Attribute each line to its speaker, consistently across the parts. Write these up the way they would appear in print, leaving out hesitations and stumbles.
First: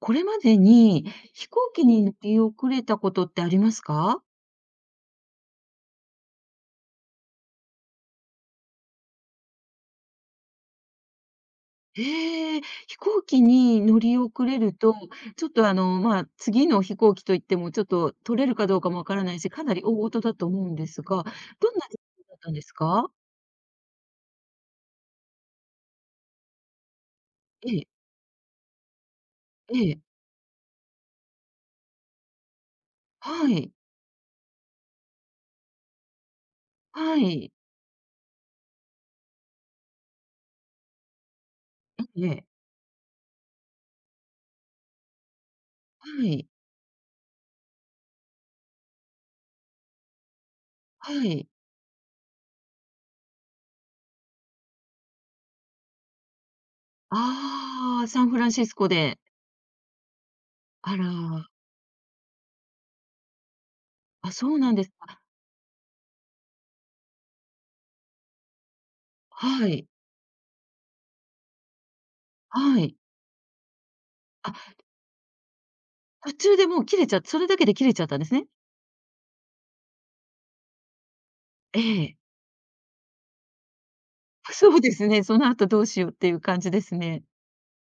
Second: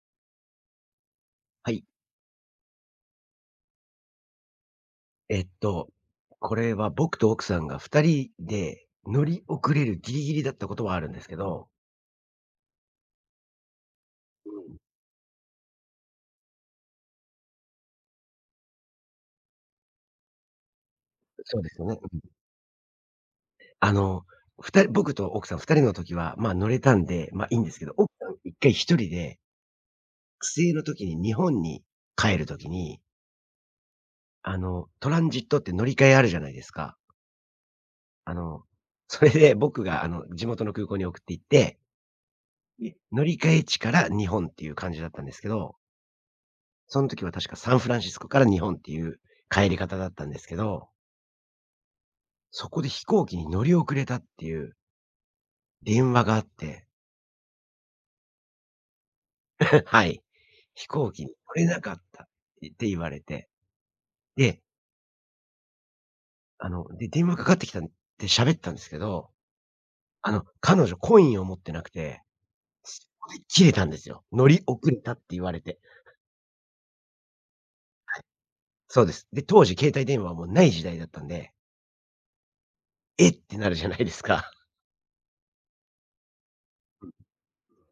Speaker 1: これまでに飛行
Speaker 2: はい。
Speaker 1: 機に乗り遅れたことってありますか？
Speaker 2: えっと、これは僕と奥さんが2人で乗り遅れるギリギリだったことはあるんですけど、
Speaker 1: ええ、飛行機に乗り遅れると、ちょっと次の飛行機といっても、ちょっと取れるかどうかもわからないし、かなり大事だと思うんですが、
Speaker 2: そうで
Speaker 1: どん
Speaker 2: すよ
Speaker 1: な出
Speaker 2: ね。
Speaker 1: 来だったんですか？
Speaker 2: あの、ふたり僕と奥さん2人の時は、乗れたんで、いいんで
Speaker 1: え
Speaker 2: すけ
Speaker 1: え、
Speaker 2: ど、奥さん1回1人で、
Speaker 1: ええ、
Speaker 2: 帰省の時に日本に帰る時に、
Speaker 1: はい、
Speaker 2: トランジットって乗り換えあるじゃないですか。
Speaker 1: はい、
Speaker 2: あの、それで僕が地元の空港に送って行って、
Speaker 1: ええ、
Speaker 2: 乗り換え地から日本っていう感じだったんですけど、
Speaker 1: はい、
Speaker 2: その時は確かサンフランシスコから日本っていう帰り方だったんですけど、
Speaker 1: はい。
Speaker 2: そこで飛行機に乗り遅れたっていう電話があって、
Speaker 1: ああ、サンフランシスコで。
Speaker 2: はい。飛
Speaker 1: あら、
Speaker 2: 行機に乗れなかったって言われて、
Speaker 1: あ、そう
Speaker 2: で、
Speaker 1: なんですか。
Speaker 2: あの、で、電話かかってきたんで喋ったんですけど、
Speaker 1: はい、
Speaker 2: 彼女コインを持ってなくて、
Speaker 1: はい。
Speaker 2: そこで切れたんですよ。乗
Speaker 1: あ、
Speaker 2: り遅れたって言われて。
Speaker 1: 途中でもう切れちゃった、それだけで切れちゃったんですね。
Speaker 2: そうです。で、当時携帯電話はもうない時代だったんで、
Speaker 1: ええ。
Speaker 2: えってなるじゃないですか。
Speaker 1: そうですね、その後どうしようっていう感じですね。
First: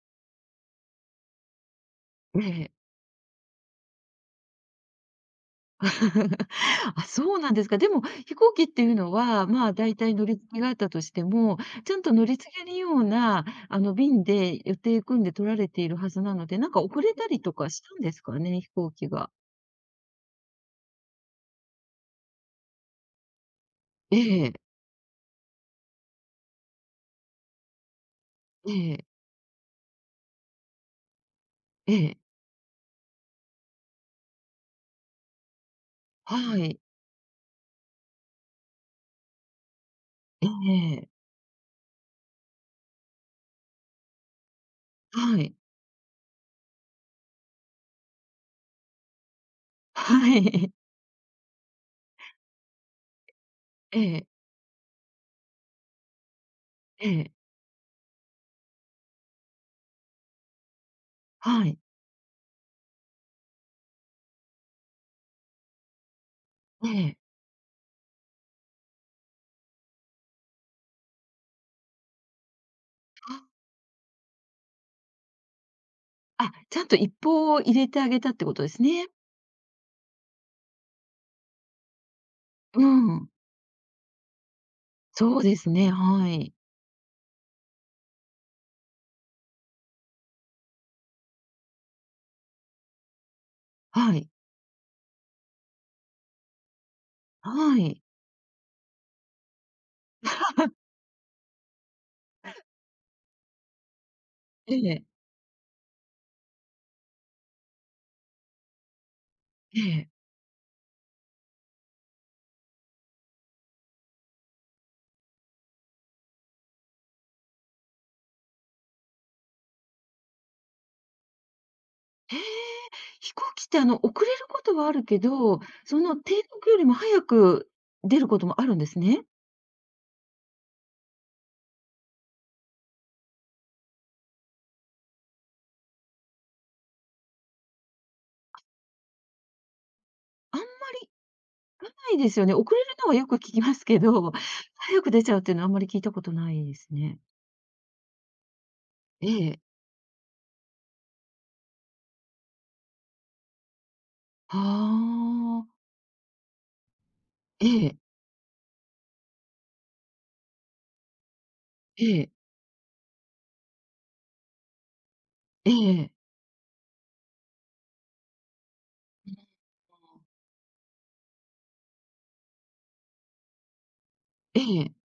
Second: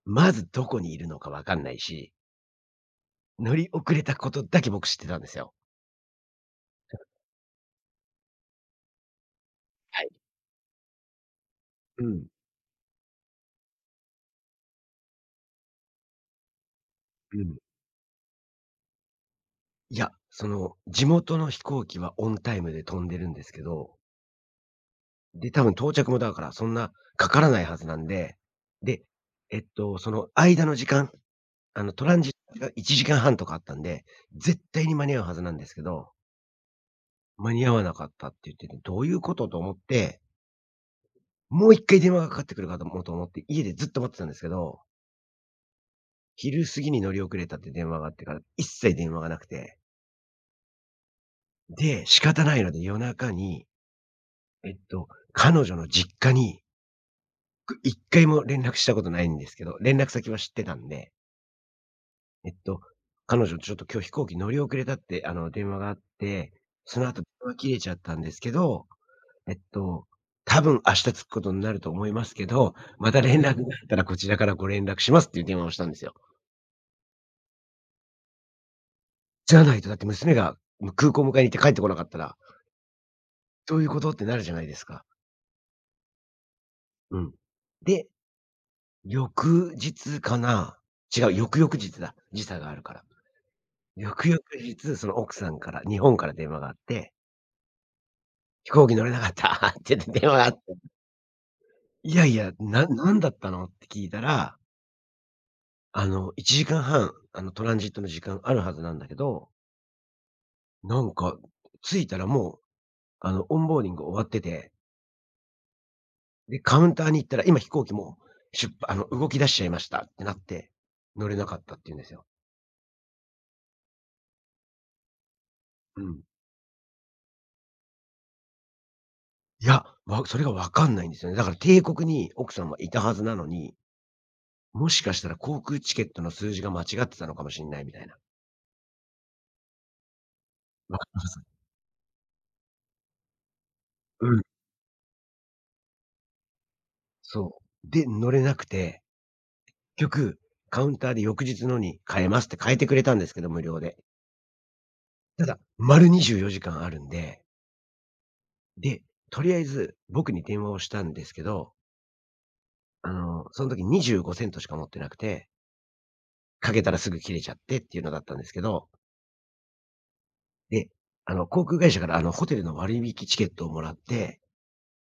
Speaker 2: まずどこにいるのかわかんないし、
Speaker 1: ええ。
Speaker 2: 乗り遅れたことだけ僕知ってたんですよ。
Speaker 1: あ、そうなんですか。でも、飛行機っていうのは、まあ、だい
Speaker 2: は
Speaker 1: た
Speaker 2: い。
Speaker 1: い乗り継ぎがあったとしても、ちゃん
Speaker 2: う
Speaker 1: と
Speaker 2: ん、
Speaker 1: 乗り継げるような、便で予定組んで取られているはずなので、なんか遅れた
Speaker 2: う
Speaker 1: りと
Speaker 2: ん。
Speaker 1: かしたんですかね、飛行機が。
Speaker 2: いや、その、地元の飛行機はオンタイムで飛んでるんですけど、
Speaker 1: ええ、
Speaker 2: で、多分到着もだからそんなかからないはずなんで、
Speaker 1: え
Speaker 2: で、
Speaker 1: え、
Speaker 2: えっと、その間の時間、
Speaker 1: え
Speaker 2: トラ
Speaker 1: え、
Speaker 2: ンジットが1時間半とかあったんで、絶対に間に合うはずなんですけど、
Speaker 1: はい、
Speaker 2: 間に合わなかったって言ってて、どういうことと思って、
Speaker 1: ええ、
Speaker 2: もう1回電話がかかってくるかと思うと思って、家でずっと待ってたんですけど、
Speaker 1: はい、
Speaker 2: 昼過ぎに乗り遅れたって電話があってから、一切電話がなくて、
Speaker 1: はい、
Speaker 2: で、仕方ないので夜中に
Speaker 1: ええ、
Speaker 2: 彼女の実家に、
Speaker 1: ええ、
Speaker 2: 1回も連絡したことないんですけど、連絡先は知ってたんで、
Speaker 1: はい、
Speaker 2: えっと、彼女ちょっと今日飛行機乗り遅れたって、電話があって、
Speaker 1: え
Speaker 2: その
Speaker 1: え。
Speaker 2: 後電話切れちゃったんですけど、えっと、多分明日着くことになると思いますけど、また連絡があったらこちらからご連絡しますっていう電話をしたんですよ。
Speaker 1: あ、ちゃんと一報を入れてあげたってことですね。
Speaker 2: じゃないとだって娘が、空港迎えに行って帰ってこなかったら、
Speaker 1: うん。
Speaker 2: どういうことってなるじゃないですか。
Speaker 1: そうですね、はい。
Speaker 2: うん。で、翌日かな？違う、翌々日だ、時差があるから。
Speaker 1: は
Speaker 2: 翌
Speaker 1: い。
Speaker 2: 々日、その奥さんから、日本から電話があって、
Speaker 1: はい。
Speaker 2: 飛行機乗れなかった って言って電話があって、いやいや、なんだったのって聞いたら、
Speaker 1: ええ、
Speaker 2: 1時間半、トランジットの時間あるはずなんだけど、
Speaker 1: ええ。
Speaker 2: なんか、着いたらもう、オンボーディング終わってて、で、カウンターに行ったら、今飛行機もう、出発動き出しちゃいましたってなって、乗れなかったって言うんですよ。
Speaker 1: ええ、飛行機ってあの、遅れることはあるけど、そ
Speaker 2: う
Speaker 1: の
Speaker 2: ん。
Speaker 1: 定刻よりも早く出ることもあるんですね。
Speaker 2: いや、それがわかんないんですよね。だから、定刻に奥さんはいたはずなのに、もしかしたら航空チケットの数字が間違ってたのかもしんないみたいな。
Speaker 1: あんま
Speaker 2: わかります。
Speaker 1: りですよね。遅れるのはよく聞きますけ
Speaker 2: う
Speaker 1: ど、
Speaker 2: ん、
Speaker 1: 早く出ちゃうっていうのはあんまり聞いたことないですね。
Speaker 2: そう。で、乗れなくて、
Speaker 1: ええ。
Speaker 2: 結局、カウンターで翌日のに変えますって変えてくれたんですけど、無料で。
Speaker 1: は
Speaker 2: ただ、
Speaker 1: あ。
Speaker 2: 丸24時間あるんで、
Speaker 1: ええ、
Speaker 2: で、とりあえず僕に電話をしたんですけど、
Speaker 1: ええ、
Speaker 2: その時25セントしか持ってなくて、
Speaker 1: ええ。
Speaker 2: かけたらすぐ切れちゃってっていうのだったんですけど、
Speaker 1: うん、
Speaker 2: で、航空会社からホテルの割引チケットをもらって、
Speaker 1: ええ。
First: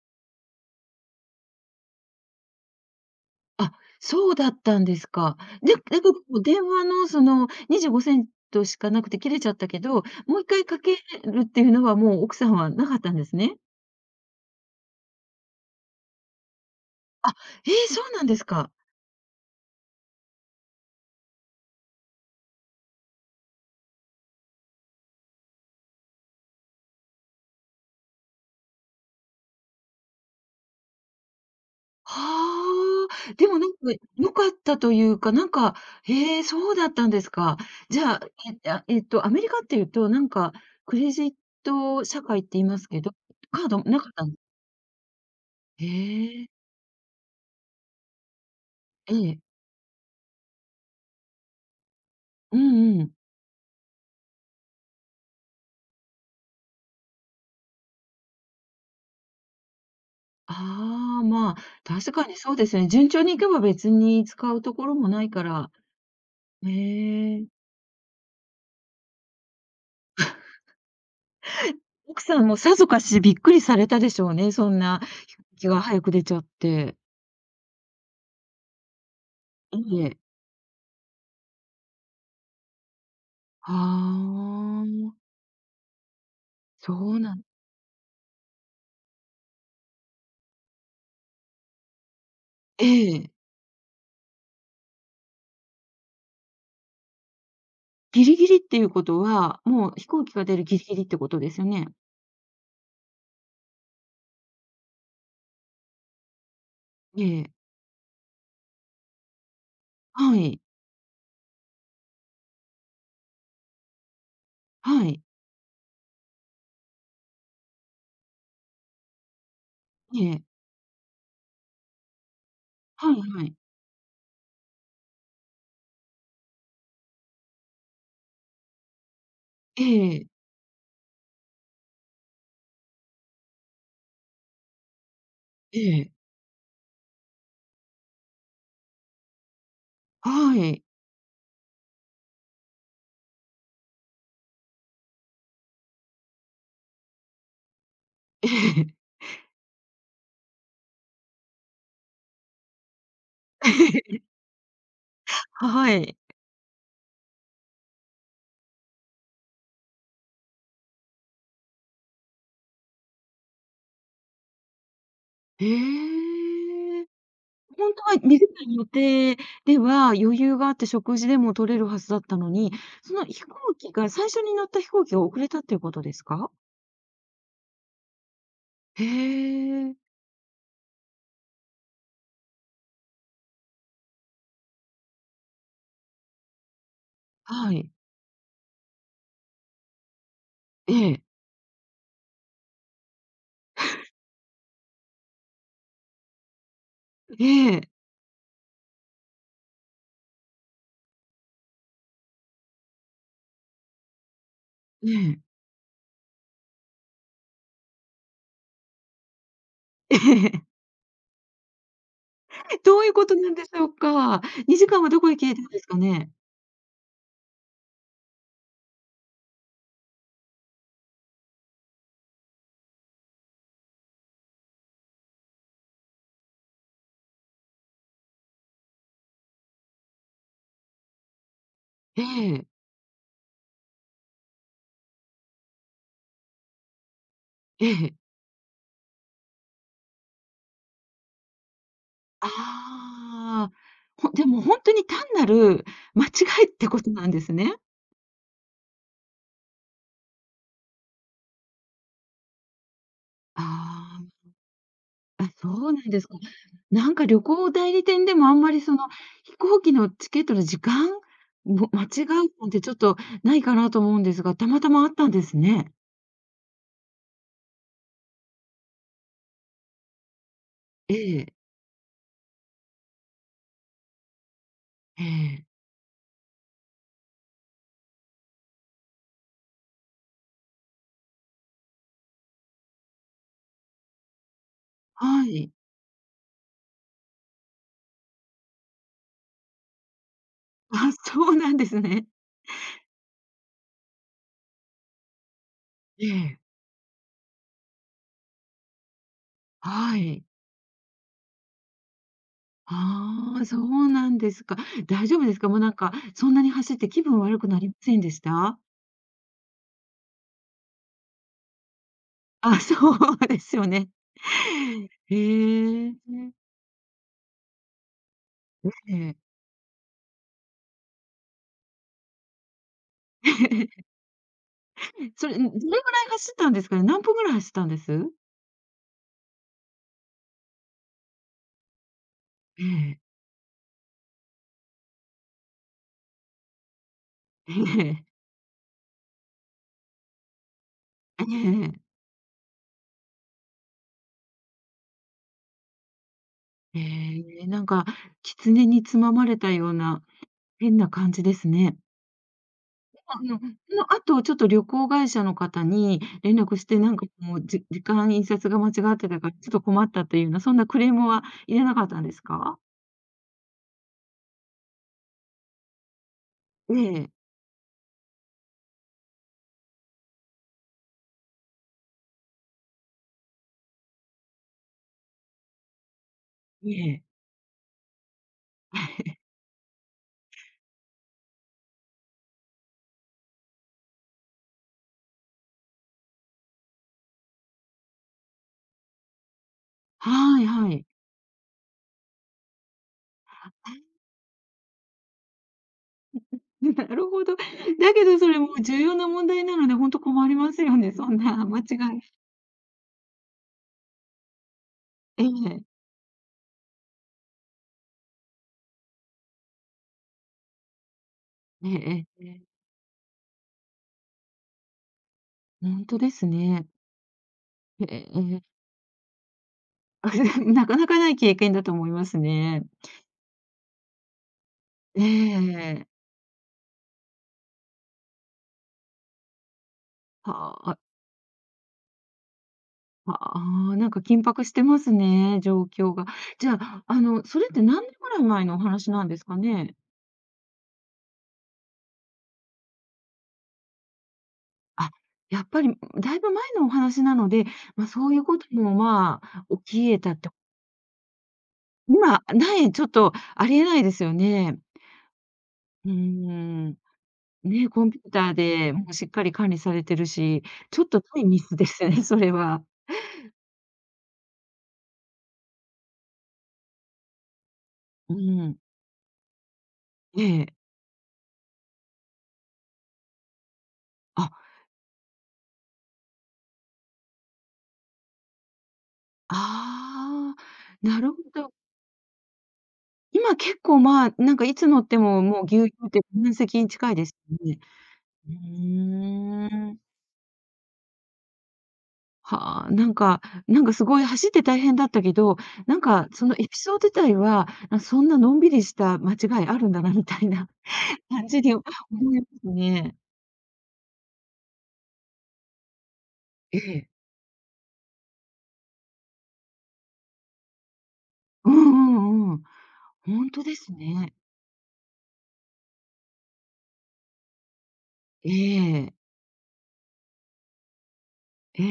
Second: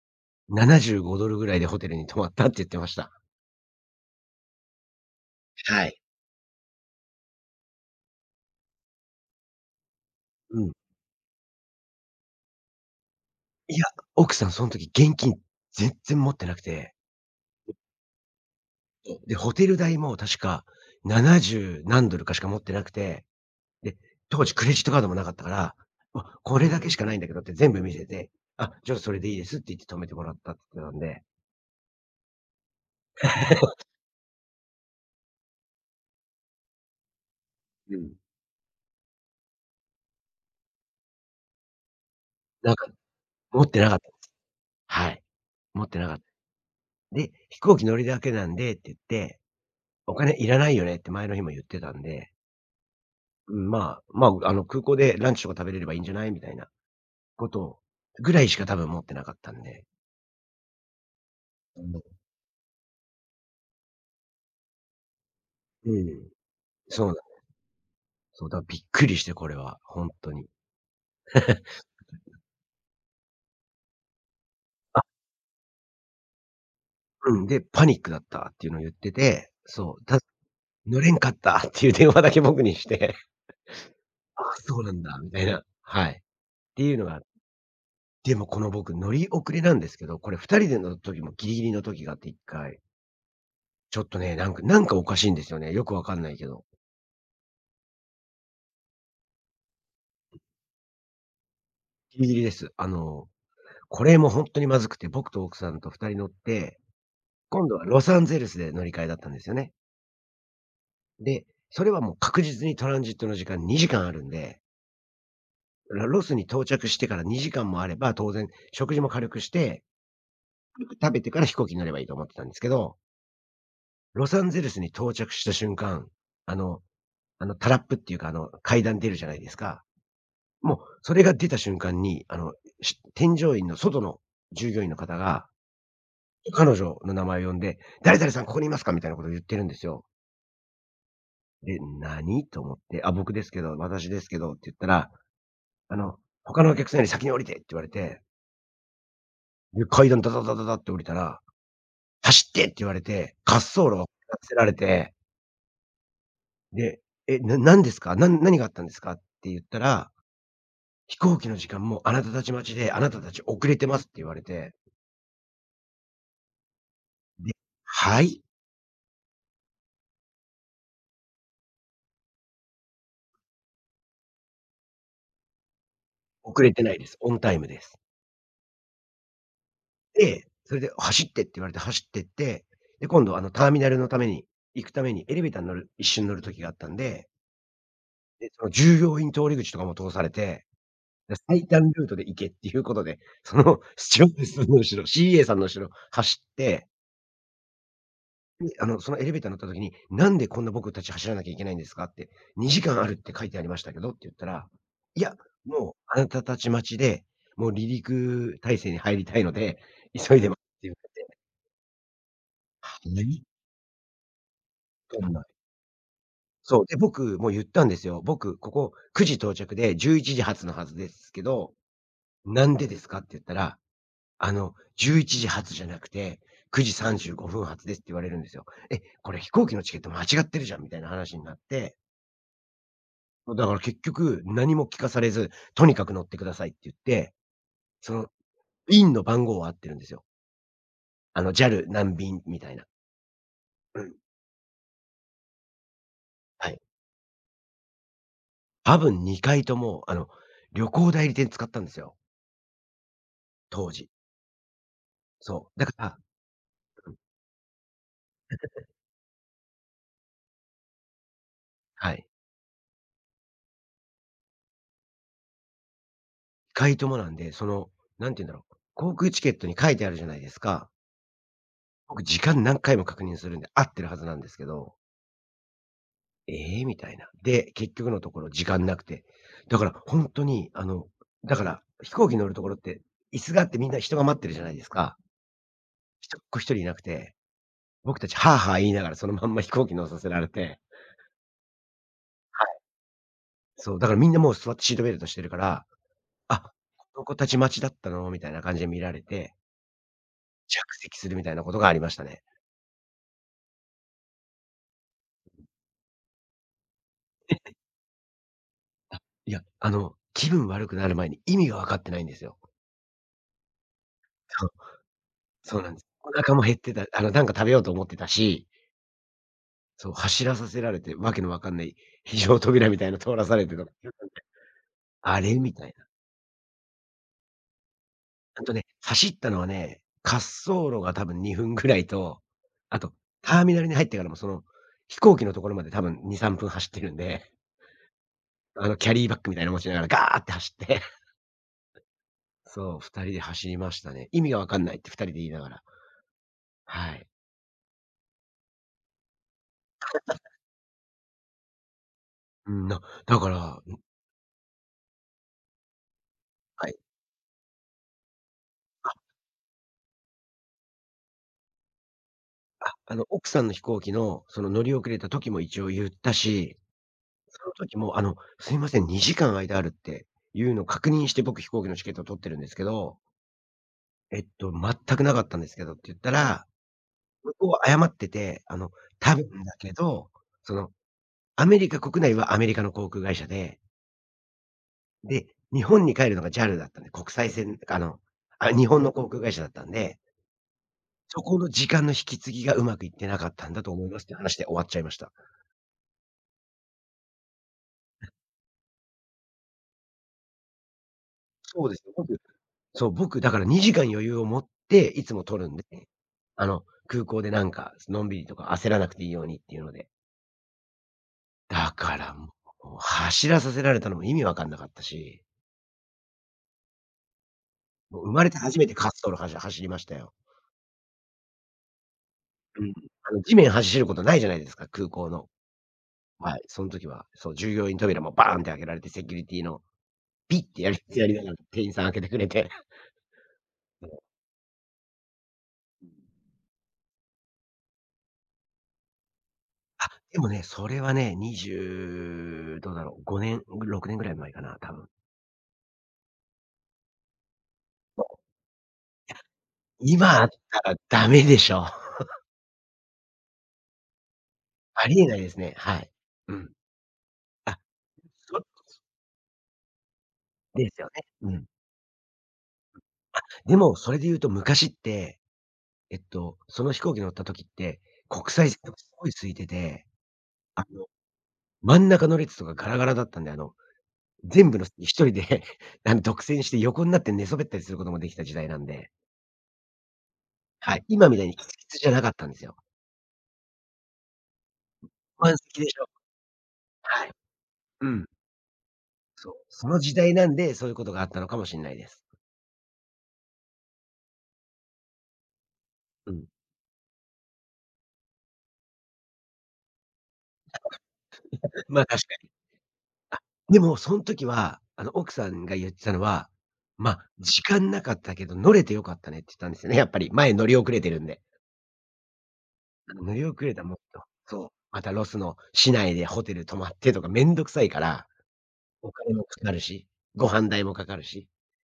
Speaker 2: $75 ぐらいでホテルに泊まったって言ってました。
Speaker 1: あ、そうだったんですか。で、でも、
Speaker 2: はい。
Speaker 1: だけど電話のその25セントしかなくて切れちゃったけど、もう一
Speaker 2: う
Speaker 1: 回
Speaker 2: ん。
Speaker 1: かけるっていうのはもう奥さんはなかったんですね？
Speaker 2: いや、奥さんその時現金全然持ってなくて、
Speaker 1: あ、ええ、そうなんですか。
Speaker 2: そう。で、ホテル代も確か70何ドルかしか持ってなくて、で、当時クレジットカードもなかったから、「わ、これだけしかないんだけど」って全部見せて、「あ、じゃあそれでいいです」って言って止めてもらったって言ってたんで、
Speaker 1: はあ。でもなんか良かったというか、なんか、へえ、そうだったんですか。
Speaker 2: う
Speaker 1: じ
Speaker 2: ん。
Speaker 1: ゃあ、え、あ、アメリカっていうと、なんかクレジット社会って言い
Speaker 2: なん
Speaker 1: ま
Speaker 2: か
Speaker 1: すけど、
Speaker 2: 持
Speaker 1: カ
Speaker 2: っ
Speaker 1: ー
Speaker 2: て
Speaker 1: ド
Speaker 2: なかっ
Speaker 1: な
Speaker 2: た
Speaker 1: か
Speaker 2: で
Speaker 1: った
Speaker 2: す。
Speaker 1: ん
Speaker 2: はい、持
Speaker 1: へ
Speaker 2: ってなかった。
Speaker 1: え。
Speaker 2: で、飛行機乗りだけなんでって言っ
Speaker 1: え
Speaker 2: て、
Speaker 1: え。
Speaker 2: 「お金いらないよね」って前の日も言ってたんで、
Speaker 1: うんうん。
Speaker 2: うん、まあ、まあ、空港でランチとか食べれればいいんじゃないみたいなことぐらいしか多分持ってなかったんで。
Speaker 1: ああ、まあ、
Speaker 2: うん。
Speaker 1: 確かにそうですね。順調にいけば別に使うところもないから。
Speaker 2: そうなん
Speaker 1: へえ。
Speaker 2: そう、だ、びっくりして、これは、ほんとに。
Speaker 1: 奥さんもさぞかしびっくりされたでしょうね、そん
Speaker 2: あ、
Speaker 1: な気が早く出ちゃって。
Speaker 2: うん、で、パニックだったっていうのを言ってて、
Speaker 1: え
Speaker 2: そう、
Speaker 1: え。
Speaker 2: 乗れんかったっていう電話だけ僕にして、
Speaker 1: あ
Speaker 2: あ、そうなん
Speaker 1: あ、
Speaker 2: だみたいな、はい。って
Speaker 1: そ
Speaker 2: いうのが、
Speaker 1: うなん
Speaker 2: でもこの僕乗り遅れなんですけど、これ二人での時もギリギリの時があって一回、
Speaker 1: ええ。
Speaker 2: ちょっとね、なんかおかしいんですよね。よくわかんないけど。
Speaker 1: ギリギリっていうことは、もう飛行機が出るギリギリってことですよね？
Speaker 2: ギリギリです。これもほんとにまずくて、僕と奥さんと二人乗って、
Speaker 1: ええ。
Speaker 2: 今度はロサンゼルスで乗り換えだったんですよね。
Speaker 1: はい。
Speaker 2: で、それはもう確実にトランジットの時間2時間あるんで、
Speaker 1: はい。
Speaker 2: ロスに到着してから2時間もあれば、当然食事も軽くして、
Speaker 1: ええ。
Speaker 2: 軽く食べてから飛行機に乗ればいいと思ってたんですけど、
Speaker 1: はいはい。
Speaker 2: ロサンゼルスに到着した瞬間、あの、あの、タラップっていうか、あの階段出るじゃないです
Speaker 1: え
Speaker 2: か。
Speaker 1: え。
Speaker 2: もうそれが出た瞬間に、添乗員の外の従業員の方が、
Speaker 1: ええ。
Speaker 2: 彼女の名前を呼んで、「誰々さんここにいますか？」みたいなことを言ってるんですよ。
Speaker 1: はい。
Speaker 2: で、何？と思って、あ、僕ですけど、私ですけどって言ったら、あの、他のお客さんより先に降りてって言われて、
Speaker 1: ええ。
Speaker 2: で、階段ダダダダダって降りたら、走ってって言われて、滑 走路を走ら
Speaker 1: ええ。
Speaker 2: せられて、
Speaker 1: はい
Speaker 2: で、え、何ですか？何があったんですか？って言ったら、飛行機の時間もあなたたち待ちで、あなたたち遅れてますって言われて、
Speaker 1: ええええはいええはいええ。
Speaker 2: で、
Speaker 1: ほんとは
Speaker 2: は
Speaker 1: 短
Speaker 2: い、
Speaker 1: い予定では余裕があって食事でも取れるはずだったのに、その飛行機が、最初に乗った飛行機が遅れたっていうことですか？
Speaker 2: 遅れてないです。オンタイムです。
Speaker 1: へえ。
Speaker 2: で、それで走ってって言われて走ってって、で、今度あのターミナルのために行くためにエレベーターに乗る一緒に乗る時があったんで、
Speaker 1: はい。
Speaker 2: で、その従業員通り口とかも通されて、
Speaker 1: ええ。
Speaker 2: で、最短ルートで行けっていうことで、そのスチュワーデス の後ろ、CA さんの後ろ走って、
Speaker 1: ええ。
Speaker 2: で、そのエレベーター乗った時に、「なんでこんな僕たち走らなきゃいけないんですか？」って、「2時間あるって書いてありましたけど」って言ったら、
Speaker 1: ええ。
Speaker 2: 「いや、
Speaker 1: ええ。
Speaker 2: もうあなたたち待ちで、もう離陸態勢に入りたいので、急いでます」って 言わ
Speaker 1: どうい
Speaker 2: れ
Speaker 1: う
Speaker 2: て、
Speaker 1: こ
Speaker 2: に
Speaker 1: と
Speaker 2: じ
Speaker 1: なんでしょうか？2時間は
Speaker 2: か
Speaker 1: ど
Speaker 2: ん
Speaker 1: こへ
Speaker 2: も
Speaker 1: 消えたんですかね？
Speaker 2: そう、で、僕もう言ったんですよ。「僕、ここ9時到着で11時発のはずですけど、なんでですか？」って言ったら、あの、11時発じゃなくて、9時35分発ですって言われるんですよ。え、これ飛行機のチケット間違ってるじゃんみたいな話になって、
Speaker 1: ええ。
Speaker 2: だから結局何も聞かされず、とにかく乗ってくださいって言って、
Speaker 1: え
Speaker 2: そ
Speaker 1: え。
Speaker 2: の便の番号は合ってるんですよ。あの JAL 何便みたいな。
Speaker 1: ああ。
Speaker 2: うん。
Speaker 1: ほ、でもほんとに単なる間違いっ
Speaker 2: はい。
Speaker 1: てことなんですね。
Speaker 2: 多分2回とも、旅行代理店使ったんですよ、当時。
Speaker 1: ああ、あ、
Speaker 2: そ
Speaker 1: そ
Speaker 2: う。だか
Speaker 1: うなん
Speaker 2: ら
Speaker 1: ですか。な
Speaker 2: うん、
Speaker 1: んか旅行代理店でもあんまり飛行機のチケットの時間、も間違
Speaker 2: はい。
Speaker 1: うなんてちょっとないかなと思うんですが、たまたまあったんですね。
Speaker 2: 2回ともなんで、その、なんて言うんだろう、航空チケットに書いてあるじゃないですか。
Speaker 1: ええ、
Speaker 2: 僕、時間何回も確認するんで、合ってるはずなんですけど、
Speaker 1: ええ、
Speaker 2: ええ、みたいな。で、結局のところ時間なくて。だからほんとに、あの、だから飛行機乗るところって、椅子があってみんな人が待ってるじゃないですか。
Speaker 1: はい。
Speaker 2: 人っ子1人いなくて、僕たちハアハア言いながらそのまんま飛行機乗させられて、
Speaker 1: あ、そうなんですね。
Speaker 2: はい。そう、だからみんなもう座ってシートベルトしてるから、
Speaker 1: ええ、
Speaker 2: あ、この子たち待ちだったのみたいな感じで見られて、
Speaker 1: はい。
Speaker 2: 着席するみたいなことがありましたね。
Speaker 1: ああ、そうなんですか。大丈夫ですか？もうなんか、そんなに走って気分悪くなりませんでした？
Speaker 2: あ、いや、気分悪くなる前に意味が分かってないんですよ。
Speaker 1: あ、そうですよね。
Speaker 2: そう
Speaker 1: へ
Speaker 2: そうなんです。
Speaker 1: え、
Speaker 2: お腹も減ってた、なんか食べようと思ってたし、
Speaker 1: ええ。
Speaker 2: そう、走らさせられて、わけのわかんない非常扉みたいの通らされてとか、あ
Speaker 1: そ
Speaker 2: れ？
Speaker 1: れ、どれ
Speaker 2: みた
Speaker 1: ぐ
Speaker 2: い
Speaker 1: らい
Speaker 2: な。
Speaker 1: 走ったんですかね？何分ぐらい走ったんです？
Speaker 2: あとね、走ったのはね、滑走路が多分2分ぐらいと、
Speaker 1: え
Speaker 2: あと、
Speaker 1: え。
Speaker 2: ターミナルに入ってからもその、飛行機のところまで多分2、3分走ってるんで、
Speaker 1: ええ、
Speaker 2: キャリーバッグみたいなの持ちながらガーって走って、
Speaker 1: ええ、
Speaker 2: そう、2人で走りましたね。意味がわかんないって2人で言いながら。
Speaker 1: え
Speaker 2: はい。
Speaker 1: え、なんか狐につままれたような変な感じですね。
Speaker 2: うん、な
Speaker 1: あ
Speaker 2: だか
Speaker 1: の、そ
Speaker 2: ら
Speaker 1: の後、ちょっと旅行会社の方に連絡し
Speaker 2: はい。
Speaker 1: て、なんかもう、じ時間、印刷が間違ってたから、ちょっと困ったというような、そんなクレームは入れなかったんですか？
Speaker 2: あ、奥さんの飛行機の、その乗り遅れた時も一応言ったし、
Speaker 1: ええ、
Speaker 2: その時もすいません、2時間間あるっていうのを確認して僕飛行機のチケットを取ってるんですけど、えっと、全くなかったんですけどって言ったら、
Speaker 1: ええ。
Speaker 2: 向こうは謝ってて、多 分だけど、その、アメリカ国内はアメリカの航空会社で、で、日本に帰るのが JAL だったんで、国際線、日本の航空会社だったんで、
Speaker 1: はいはい。
Speaker 2: そこの時間の引き継ぎがうまくいってなかったんだと思います って話で終わっちゃいました。
Speaker 1: なるほど。だけどそれもう重要な問題なので、ほんと困りますよね、そんな間違
Speaker 2: そうですね、
Speaker 1: い
Speaker 2: 僕そう、僕だから2時間余裕を持って、いつ
Speaker 1: え
Speaker 2: も取るん
Speaker 1: え、
Speaker 2: でね、あの、空港でなんか、のんびりとか焦らなくていいようにっていうので。
Speaker 1: え
Speaker 2: だ
Speaker 1: ええ
Speaker 2: か
Speaker 1: え
Speaker 2: ら
Speaker 1: え
Speaker 2: も
Speaker 1: え。
Speaker 2: う、走らさせられたのも意味わかんなかったし、
Speaker 1: ほんとですね。え
Speaker 2: もう生
Speaker 1: え
Speaker 2: まれ
Speaker 1: え
Speaker 2: て
Speaker 1: え。
Speaker 2: 初めて滑走路走りましたよ。
Speaker 1: なかなかない経験だと思います
Speaker 2: う
Speaker 1: ね。
Speaker 2: ん。あの、地面走ることないじゃないですか、空
Speaker 1: え
Speaker 2: 港の。
Speaker 1: え。
Speaker 2: はい、そん時は、そう、従業員扉もバーンって開けられて、セキュリティのピッ
Speaker 1: は
Speaker 2: てや
Speaker 1: あ、
Speaker 2: りやりながら店員さん開けてくれて。
Speaker 1: はあ、なんか 緊迫してますね、状況が。じゃあ、あの、それって何年ぐらい前のお話なんですかね？
Speaker 2: あ、でもね、それはね、20どうだろう、5年、6年ぐらい前かな、多分。
Speaker 1: あ、やっぱりだいぶ前のお話なので、まあ、そういうことも、まあ、起き得たっ
Speaker 2: 今あっ
Speaker 1: て、
Speaker 2: たらダメでしょ。
Speaker 1: 今ない、ちょっとありえないですよね。
Speaker 2: ありえないですね。はい。
Speaker 1: う
Speaker 2: うん。
Speaker 1: ん。
Speaker 2: あ、
Speaker 1: ね、コンピューター
Speaker 2: そ
Speaker 1: でもうしっかり管理されてるし、
Speaker 2: です
Speaker 1: ちょっ
Speaker 2: よ
Speaker 1: と
Speaker 2: ね。
Speaker 1: 大
Speaker 2: う
Speaker 1: ミ
Speaker 2: ん。
Speaker 1: スですね、それは。
Speaker 2: でも、それで言うと昔って、えっと、その飛行機乗った時って、
Speaker 1: う
Speaker 2: 国際
Speaker 1: ん。
Speaker 2: 線がすごい空いてて、
Speaker 1: ええ。
Speaker 2: あの、真ん中の列とかガラガラだったんで、
Speaker 1: あ
Speaker 2: 全部の席人で、あの、独占して横になって寝そべったりすることもできた時代なんで、
Speaker 1: ああ、
Speaker 2: はい。
Speaker 1: な
Speaker 2: 今
Speaker 1: る
Speaker 2: み
Speaker 1: ほ
Speaker 2: たいにキ
Speaker 1: ど。
Speaker 2: ツキツじゃなかったんですよ。
Speaker 1: 今結構、まあ、なんかいつ乗っても、
Speaker 2: 満
Speaker 1: もうぎ
Speaker 2: 席
Speaker 1: ゅ
Speaker 2: で
Speaker 1: うぎ
Speaker 2: し
Speaker 1: ゅ
Speaker 2: ょ。
Speaker 1: うで満席に近い
Speaker 2: は
Speaker 1: で
Speaker 2: い。
Speaker 1: すよね。
Speaker 2: うん。
Speaker 1: う
Speaker 2: そう。そ
Speaker 1: ーん。
Speaker 2: の時代なんで、そういうことがあったのかもしんないです。
Speaker 1: はあ、なんかなんかすごい走って大変だったけど、なんか
Speaker 2: うん。
Speaker 1: そのエピソード自体は、あ、そんなのんびりした間違いあるんだなみたいな 感じに思
Speaker 2: まあ、確か
Speaker 1: いま
Speaker 2: に。
Speaker 1: すね。
Speaker 2: でも、その時は、あの、奥さんが言ってたのは、
Speaker 1: ええ。
Speaker 2: まあ、時間なかったけど、乗れて良かったねって言ったんですよね、やっぱり。前乗り遅れてるんで。
Speaker 1: うんうんうん。
Speaker 2: あの、乗り
Speaker 1: 本
Speaker 2: 遅
Speaker 1: 当
Speaker 2: れ
Speaker 1: で
Speaker 2: たら
Speaker 1: す
Speaker 2: もっと
Speaker 1: ね。
Speaker 2: そう、またロスの市内でホテル泊まってとかめんどくさいから、
Speaker 1: え
Speaker 2: お
Speaker 1: え、
Speaker 2: 金もかかるし、ご飯代もかかるし、
Speaker 1: え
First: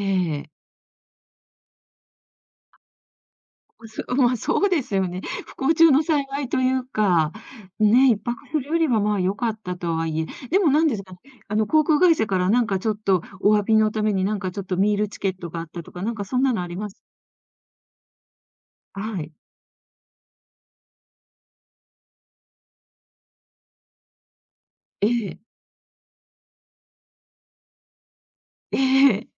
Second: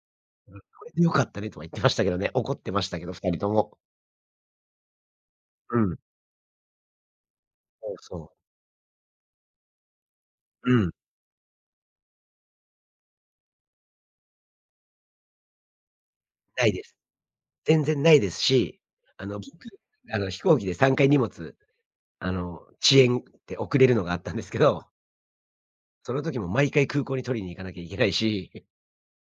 Speaker 1: え。
Speaker 2: うん、これで良かったねとは言ってましたけどね、怒ってましたけど、2人とも。
Speaker 1: ま、そ まあ、そうですよね。不幸
Speaker 2: う
Speaker 1: 中
Speaker 2: ん、
Speaker 1: の幸いというか、
Speaker 2: そう
Speaker 1: ね、
Speaker 2: そ
Speaker 1: 1
Speaker 2: う。
Speaker 1: 泊するよりは、まあ、良かったとはいえ、でも
Speaker 2: う
Speaker 1: なん
Speaker 2: ん、
Speaker 1: ですかね、あの、航空会社からなんかちょっとお詫びのために、なんかちょっとミールチケットがあったとか、なんかそんなの
Speaker 2: な
Speaker 1: あ
Speaker 2: い
Speaker 1: り
Speaker 2: で
Speaker 1: ま
Speaker 2: す。
Speaker 1: す？
Speaker 2: 全然ないですし、
Speaker 1: は
Speaker 2: あ
Speaker 1: い。
Speaker 2: の、僕、あの、飛行機で3回荷物、遅延って遅れるのがあったんですけど、
Speaker 1: ええ、
Speaker 2: その時も毎回空港に取りに行かなきゃいけないし、
Speaker 1: ええ、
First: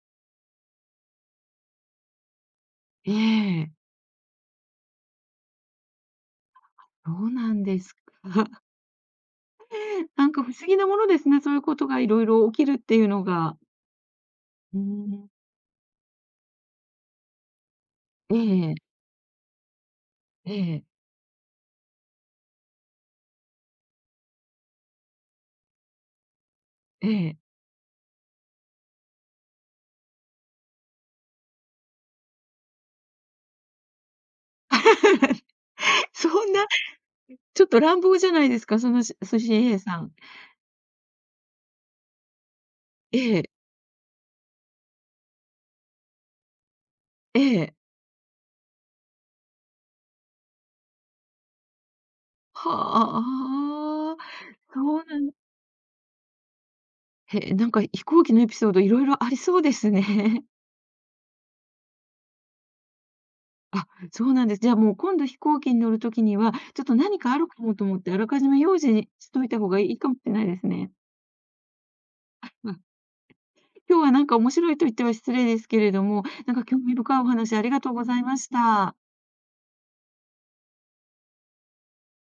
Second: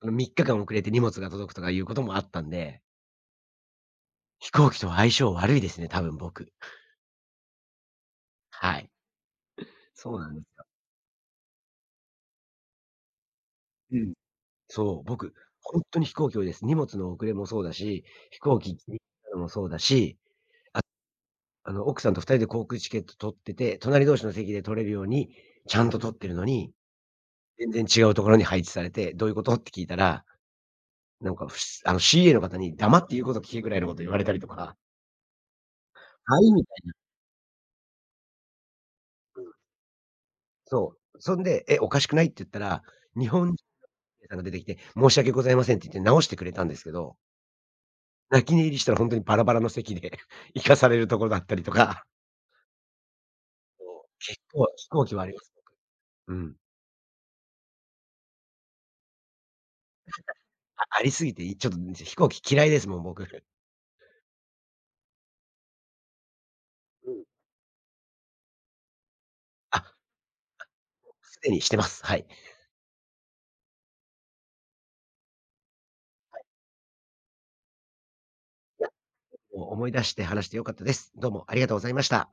Speaker 2: その3日間遅れて荷物が届くとかいうこともあったんで、
Speaker 1: ええ、
Speaker 2: 飛行機と相性悪いですね、多分僕。
Speaker 1: そうなんですか。
Speaker 2: はい。そう
Speaker 1: な
Speaker 2: な
Speaker 1: ん
Speaker 2: んで
Speaker 1: か
Speaker 2: す
Speaker 1: 不
Speaker 2: よ。
Speaker 1: 思議なものですね、そういうことがいろいろ起きるっていうのが。
Speaker 2: うん。
Speaker 1: う
Speaker 2: そう、
Speaker 1: ん。
Speaker 2: 僕、本当に飛行機多いです。荷物の遅れもそうだし、
Speaker 1: え
Speaker 2: 飛行機ギ
Speaker 1: え、
Speaker 2: リギリなのもそうだし、
Speaker 1: ええ、
Speaker 2: あの、奥さんと2人で航空チケット取ってて、隣同士の席で取れるように、ちゃんと取ってるのに、
Speaker 1: ええ。
Speaker 2: 全然違うところに配置されて、どういうことって聞いたら、なんか、ふしあの、CA の方に黙って言うこと聞けぐらいのこと言われたりとか、
Speaker 1: そ
Speaker 2: はい、
Speaker 1: ん
Speaker 2: み
Speaker 1: な、
Speaker 2: たいな。
Speaker 1: ちょっと乱暴じゃないですか、そのし寿司 A さん。
Speaker 2: そう。そんで、「え、おかしくない？」って言ったら、
Speaker 1: え
Speaker 2: 日
Speaker 1: え、
Speaker 2: 本人さんが出てきて、「申し訳ございません」って言って直してくれたんですけど、
Speaker 1: ええ。
Speaker 2: 泣き寝入りしたらほんとにバラバラの席で 行かされるところだったりとか、
Speaker 1: は
Speaker 2: そう、
Speaker 1: あ、
Speaker 2: 結構飛
Speaker 1: そ
Speaker 2: 行
Speaker 1: う
Speaker 2: 機
Speaker 1: な
Speaker 2: はあ
Speaker 1: ん
Speaker 2: ります。うん。
Speaker 1: へえ、なんか飛行機のエピソードいろいろありそうですね。
Speaker 2: ありすぎて、ちょっと飛行機嫌いですもん、僕。
Speaker 1: あ、そうなんです。じゃあもう今度飛行機に乗るときには、ちょっと
Speaker 2: う
Speaker 1: 何
Speaker 2: ん。
Speaker 1: かあるかもと思って、あらかじめ用心しといた方が
Speaker 2: あ、
Speaker 1: いいかもしれないですね。
Speaker 2: すでにしてます。はい。
Speaker 1: まあ今日はなんか面白いと言っては失礼ですけれども、なんか興味深いお話ありがとうございまし
Speaker 2: いや、
Speaker 1: た。
Speaker 2: もう思い出して話して良かったです。どうもありがとうございました。